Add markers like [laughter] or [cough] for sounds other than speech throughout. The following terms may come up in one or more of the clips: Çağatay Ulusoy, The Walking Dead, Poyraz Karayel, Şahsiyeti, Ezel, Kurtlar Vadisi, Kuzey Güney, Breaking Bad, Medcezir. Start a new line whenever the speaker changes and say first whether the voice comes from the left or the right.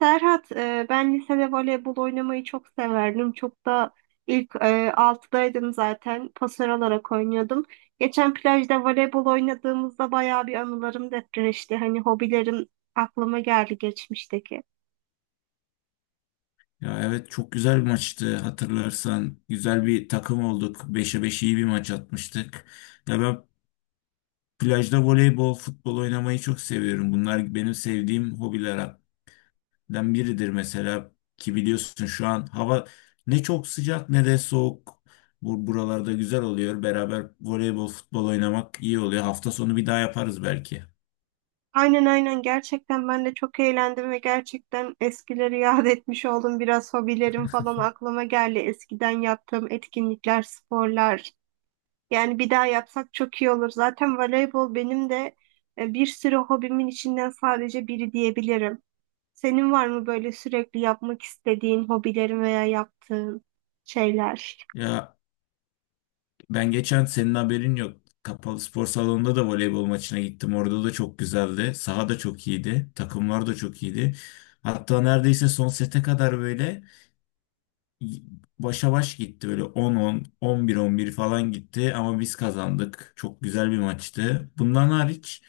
right: Serhat, ben lisede voleybol oynamayı çok severdim. Çok da ilk 6'daydım zaten. Pasör olarak oynuyordum. Geçen plajda voleybol oynadığımızda bayağı bir anılarım depreşti. Hani hobilerim aklıma geldi geçmişteki.
left: Ya evet çok güzel bir maçtı hatırlarsan. Güzel bir takım olduk. Beşe 5 iyi bir maç atmıştık. Ya ben plajda voleybol, futbol oynamayı çok seviyorum. Bunlar benim sevdiğim hobilerden biridir mesela. Ki biliyorsun şu an hava ne çok sıcak ne de soğuk. Bu buralarda güzel oluyor. Beraber voleybol, futbol oynamak iyi oluyor. Hafta sonu bir daha yaparız belki.
right: Aynen, aynen, gerçekten ben de çok eğlendim ve gerçekten eskileri yad etmiş oldum. Biraz hobilerim falan aklıma geldi. Eskiden yaptığım etkinlikler, sporlar. Yani bir daha yapsak çok iyi olur. Zaten voleybol benim de bir sürü hobimin içinden sadece biri diyebilirim. Senin var mı böyle sürekli yapmak istediğin hobilerin veya yaptığın şeyler?
left: Ya ben geçen senin haberin yok. Kapalı spor salonunda da voleybol maçına gittim. Orada da çok güzeldi. Saha da çok iyiydi. Takımlar da çok iyiydi. Hatta neredeyse son sete kadar böyle y- başa baş gitti. Böyle 10-10, 11-11 falan gitti. Ama biz kazandık. Çok güzel bir maçtı. Bundan hariç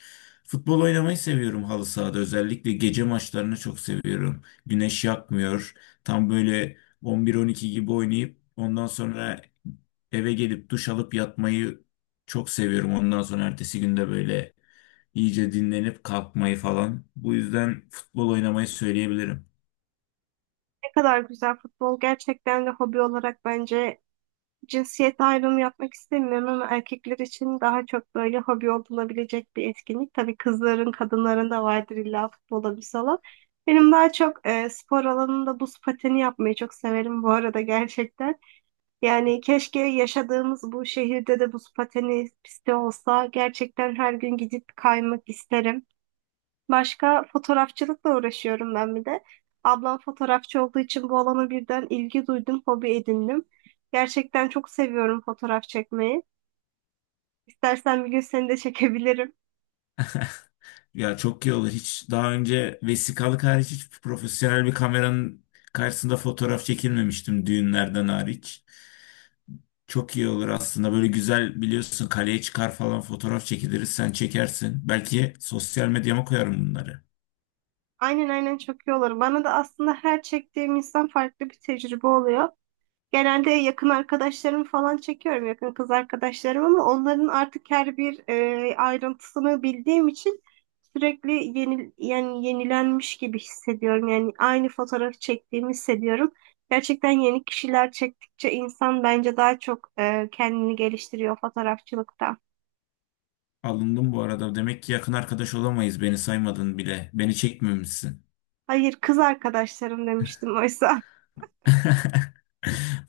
left: futbol oynamayı seviyorum halı sahada. Özellikle gece maçlarını çok seviyorum. Güneş yakmıyor. Tam böyle 11-12 gibi oynayıp ondan sonra eve gelip duş alıp yatmayı çok seviyorum. Ondan sonra ertesi günde böyle iyice dinlenip kalkmayı falan. Bu yüzden futbol oynamayı söyleyebilirim.
right: Ne kadar güzel futbol. Gerçekten de hobi olarak bence cinsiyet ayrımı yapmak istemiyorum ama erkekler için daha çok böyle hobi olunabilecek bir etkinlik. Tabii kızların, kadınların da vardır illa futbol hobisi olan. Benim daha çok spor alanında buz pateni yapmayı çok severim bu arada gerçekten. Yani keşke yaşadığımız bu şehirde de buz pateni pisti olsa. Gerçekten her gün gidip kaymak isterim. Başka fotoğrafçılıkla uğraşıyorum ben bir de. Ablam fotoğrafçı olduğu için bu alana birden ilgi duydum, hobi edindim. Gerçekten çok seviyorum fotoğraf çekmeyi. İstersen bir gün seni de çekebilirim.
left: Ya çok iyi olur. Hiç daha önce vesikalık hariç hiç profesyonel bir kameranın karşısında fotoğraf çekilmemiştim düğünlerden hariç. Çok iyi olur aslında. Böyle güzel biliyorsun kaleye çıkar falan fotoğraf çekiliriz. Sen çekersin. Belki sosyal medyama koyarım bunları.
right: Aynen, aynen, çok iyi olur. Bana da aslında her çektiğim insan farklı bir tecrübe oluyor. Genelde yakın arkadaşlarımı falan çekiyorum, yakın kız arkadaşlarım ama onların artık her bir ayrıntısını bildiğim için sürekli yeni, yani yenilenmiş gibi hissediyorum. Yani aynı fotoğrafı çektiğimi hissediyorum. Gerçekten yeni kişiler çektikçe insan bence daha çok kendini geliştiriyor fotoğrafçılıkta.
left: Alındım bu arada. Demek ki yakın arkadaş olamayız. Beni saymadın bile. Beni çekmemişsin.
right: Hayır, kız arkadaşlarım demiştim oysa.
left: [laughs]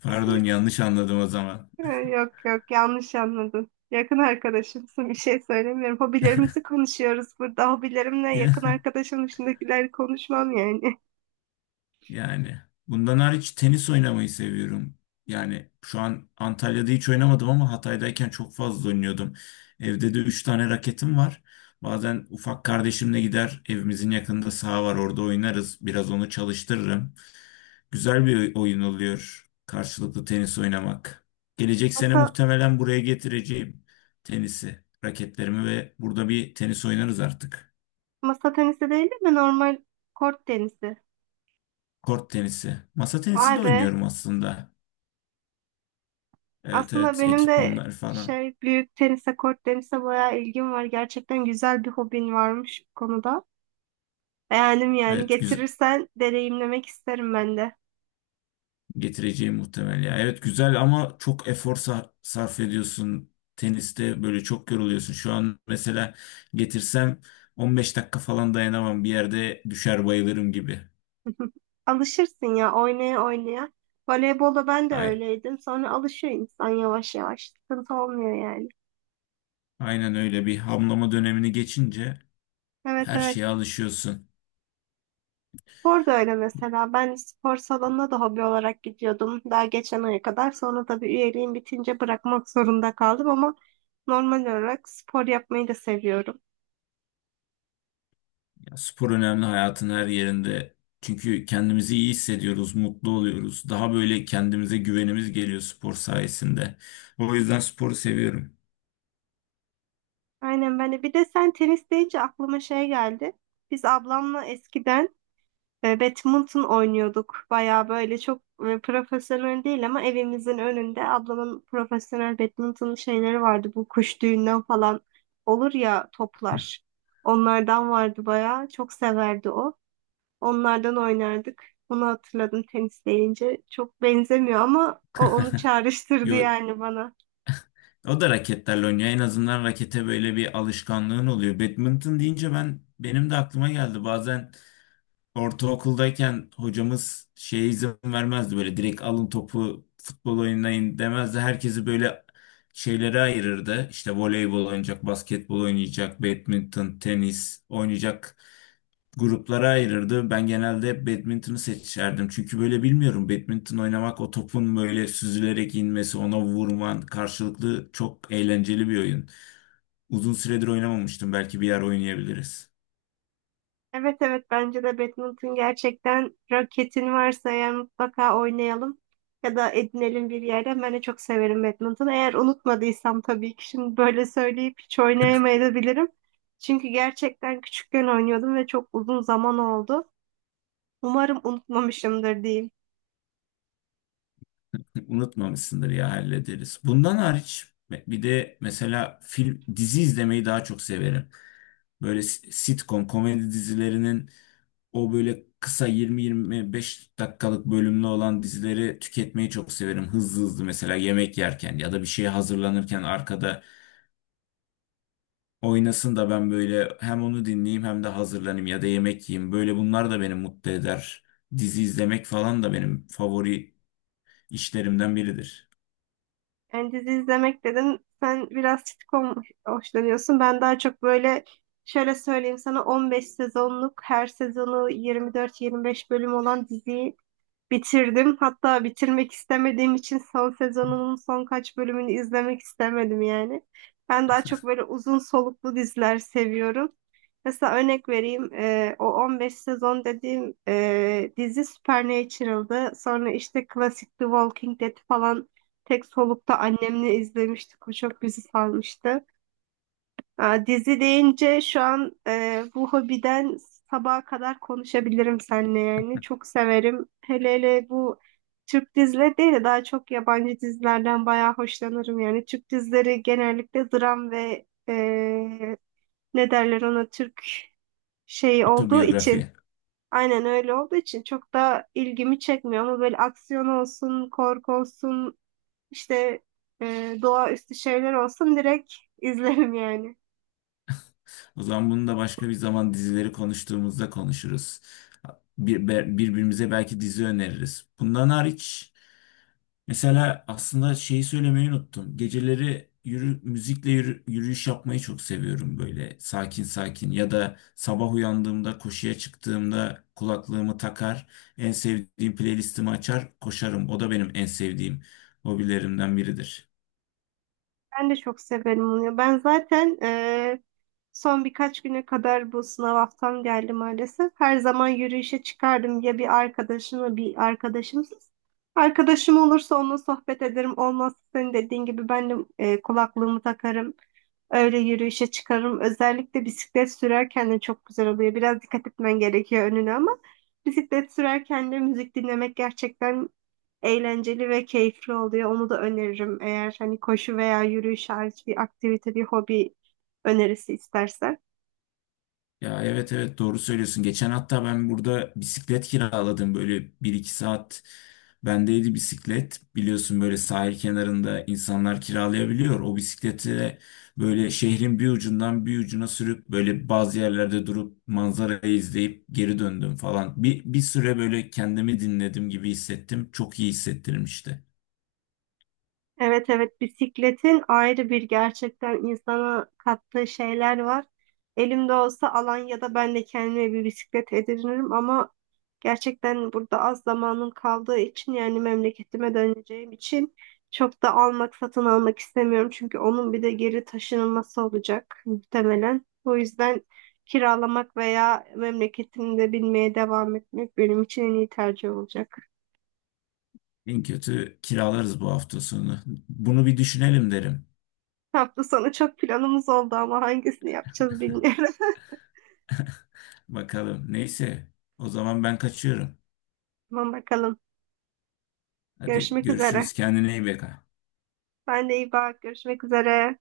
left: Pardon yanlış anladım o zaman.
right: Ha, yok yok, yanlış anladın. Yakın arkadaşımsın, bir şey söylemiyorum. Hobilerimizi konuşuyoruz burada. Hobilerimle yakın
left: [laughs]
right: arkadaşım dışındakileri konuşmam yani. [laughs]
left: Yani bundan hariç tenis oynamayı seviyorum. Yani şu an Antalya'da hiç oynamadım ama Hatay'dayken çok fazla oynuyordum. Evde de 3 tane raketim var. Bazen ufak kardeşimle gider evimizin yakınında saha var orada oynarız. Biraz onu çalıştırırım. Güzel bir oyun oluyor karşılıklı tenis oynamak. Gelecek sene
right: Masa,
left: muhtemelen buraya getireceğim tenisi, raketlerimi ve burada bir tenis oynarız artık.
right: masa tenisi değil de normal kort tenisi.
left: Kort tenisi. Masa tenisi
right: Vay
left: de
right: be.
left: oynuyorum aslında. Evet
right: Aslında
left: evet
right: benim de
left: ekipmanlar falan.
right: şey, büyük tenise, kort tenise bayağı ilgim var. Gerçekten güzel bir hobin varmış bu konuda. Beğendim yani.
left: Evet güzel
right: Getirirsen deneyimlemek isterim ben de.
left: getireceğim muhtemel ya. Evet güzel ama çok efor sarf ediyorsun. Teniste böyle çok yoruluyorsun. Şu an mesela getirsem 15 dakika falan dayanamam. Bir yerde düşer bayılırım gibi.
right: Alışırsın ya, oynaya oynaya. Voleybolda ben de
left: Ay,
right: öyleydim. Sonra alışıyor insan yavaş yavaş. Sıkıntı olmuyor yani.
left: aynen öyle bir hamlama dönemini geçince
right: Evet,
left: her
right: evet.
left: şeye alışıyorsun.
right: Spor da öyle mesela. Ben spor salonuna da hobi olarak gidiyordum. Daha geçen aya kadar. Sonra tabii üyeliğim bitince bırakmak zorunda kaldım ama normal olarak spor yapmayı da seviyorum.
left: Spor önemli hayatın her yerinde. Çünkü kendimizi iyi hissediyoruz, mutlu oluyoruz. Daha böyle kendimize güvenimiz geliyor spor sayesinde. O yüzden sporu seviyorum.
right: Aynen, ben de. Bir de sen tenis deyince aklıma şey geldi. Biz ablamla eskiden badminton oynuyorduk. Baya böyle çok profesyonel değil ama evimizin önünde ablamın profesyonel badminton şeyleri vardı. Bu kuş düğünden falan olur ya, toplar. Onlardan vardı baya. Çok severdi o. Onlardan oynardık. Onu hatırladım tenis deyince. Çok benzemiyor ama o onu
left: [laughs]
right: çağrıştırdı
left: Yo,
right: yani bana.
left: o da raketlerle oynuyor. En azından rakete böyle bir alışkanlığın oluyor. Badminton deyince ben benim de aklıma geldi. Bazen ortaokuldayken hocamız şeye izin vermezdi böyle direkt alın topu futbol oynayın demezdi. Herkesi böyle şeylere ayırırdı. İşte voleybol oynayacak, basketbol oynayacak, badminton, tenis oynayacak gruplara ayırırdı. Ben genelde hep badminton'u seçerdim. Çünkü böyle bilmiyorum badminton oynamak o topun böyle süzülerek inmesi, ona vurman karşılıklı çok eğlenceli bir oyun. Uzun süredir oynamamıştım. Belki bir yer oynayabiliriz.
right: Evet, evet, bence de badminton gerçekten, raketin varsa eğer mutlaka oynayalım ya da edinelim bir yerden. Ben de çok severim badminton. Eğer unutmadıysam tabii ki, şimdi böyle söyleyip hiç oynayamayabilirim. Çünkü gerçekten küçükken oynuyordum ve çok uzun zaman oldu. Umarım unutmamışımdır diyeyim.
left: Unutmamışsındır ya hallederiz. Bundan hariç bir de mesela film dizi izlemeyi daha çok severim. Böyle sitcom komedi dizilerinin o böyle kısa 20-25 dakikalık bölümlü olan dizileri tüketmeyi çok severim. Hızlı hızlı mesela yemek yerken ya da bir şeye hazırlanırken arkada oynasın da ben böyle hem onu dinleyeyim hem de hazırlanayım ya da yemek yiyeyim. Böyle bunlar da beni mutlu eder. Dizi izlemek falan da benim favori işlerimden biridir.
right: Yani dizi izlemek dedin sen, biraz sitcom hoşlanıyorsun. Ben daha çok böyle, şöyle söyleyeyim sana, 15 sezonluk her sezonu 24-25 bölüm olan diziyi bitirdim. Hatta bitirmek istemediğim için son sezonunun son kaç bölümünü izlemek istemedim yani. Ben daha çok böyle uzun soluklu diziler seviyorum. Mesela örnek vereyim. O 15 sezon dediğim dizi Supernatural'dı. Sonra işte klasik The Walking Dead falan tek solukta annemle izlemiştik. O çok bizi sarmıştı. Aa, dizi deyince şu an bu hobiden sabaha kadar konuşabilirim seninle yani. Çok severim. Hele hele bu Türk dizileri değil de daha çok yabancı dizilerden bayağı hoşlanırım yani. Türk dizileri genellikle dram ve ne derler ona, Türk şey olduğu için
left: Otobiyografi.
right: aynen öyle olduğu için, çok da ilgimi çekmiyor ama böyle aksiyon olsun, korku olsun, işte doğaüstü şeyler olsun, direkt [laughs] izlerim yani.
left: O zaman bunu da başka bir zaman dizileri konuştuğumuzda konuşuruz. Birbirimize belki dizi öneririz. Bundan hariç mesela aslında şeyi söylemeyi unuttum. Geceleri yürüyüş yapmayı çok seviyorum böyle sakin sakin ya da sabah uyandığımda koşuya çıktığımda kulaklığımı takar, en sevdiğim playlistimi açar, koşarım. O da benim en sevdiğim hobilerimden biridir.
right: Ben de çok severim onu. Ben zaten son birkaç güne kadar bu sınav haftam geldi maalesef. Her zaman yürüyüşe çıkardım ya, bir arkadaşımla bir arkadaşımsız. Arkadaşım olursa onunla sohbet ederim. Olmazsa senin dediğin gibi ben de kulaklığımı takarım. Öyle yürüyüşe çıkarım. Özellikle bisiklet sürerken de çok güzel oluyor. Biraz dikkat etmen gerekiyor önüne ama bisiklet sürerken de müzik dinlemek gerçekten eğlenceli ve keyifli oluyor. Onu da öneririm, eğer hani koşu veya yürüyüş hariç bir aktivite, bir hobi önerisi istersen.
left: Ya evet evet doğru söylüyorsun. Geçen hatta ben burada bisiklet kiraladım. Böyle bir iki saat bendeydi bisiklet. Biliyorsun böyle sahil kenarında insanlar kiralayabiliyor. O bisikleti böyle şehrin bir ucundan bir ucuna sürüp böyle bazı yerlerde durup manzarayı izleyip geri döndüm falan. Bir süre böyle kendimi dinledim gibi hissettim. Çok iyi hissettirmişti.
right: Evet, evet, bisikletin ayrı bir gerçekten insana kattığı şeyler var. Elimde olsa Alanya'da ben de kendime bir bisiklet edinirim ama gerçekten burada az zamanım kaldığı için, yani memleketime döneceğim için çok da almak, satın almak istemiyorum. Çünkü onun bir de geri taşınılması olacak muhtemelen. O yüzden kiralamak veya memleketimde binmeye devam etmek benim için en iyi tercih olacak.
left: En kötü kiralarız bu hafta sonu. Bunu bir düşünelim derim.
right: Hafta sonu çok planımız oldu ama hangisini yapacağız bilmiyorum.
left: Bakalım. Neyse. O zaman ben kaçıyorum.
right: Tamam, bakalım.
left: Hadi
right: Görüşmek üzere.
left: görüşürüz. Kendine iyi bak.
right: Sen de iyi bak. Görüşmek üzere.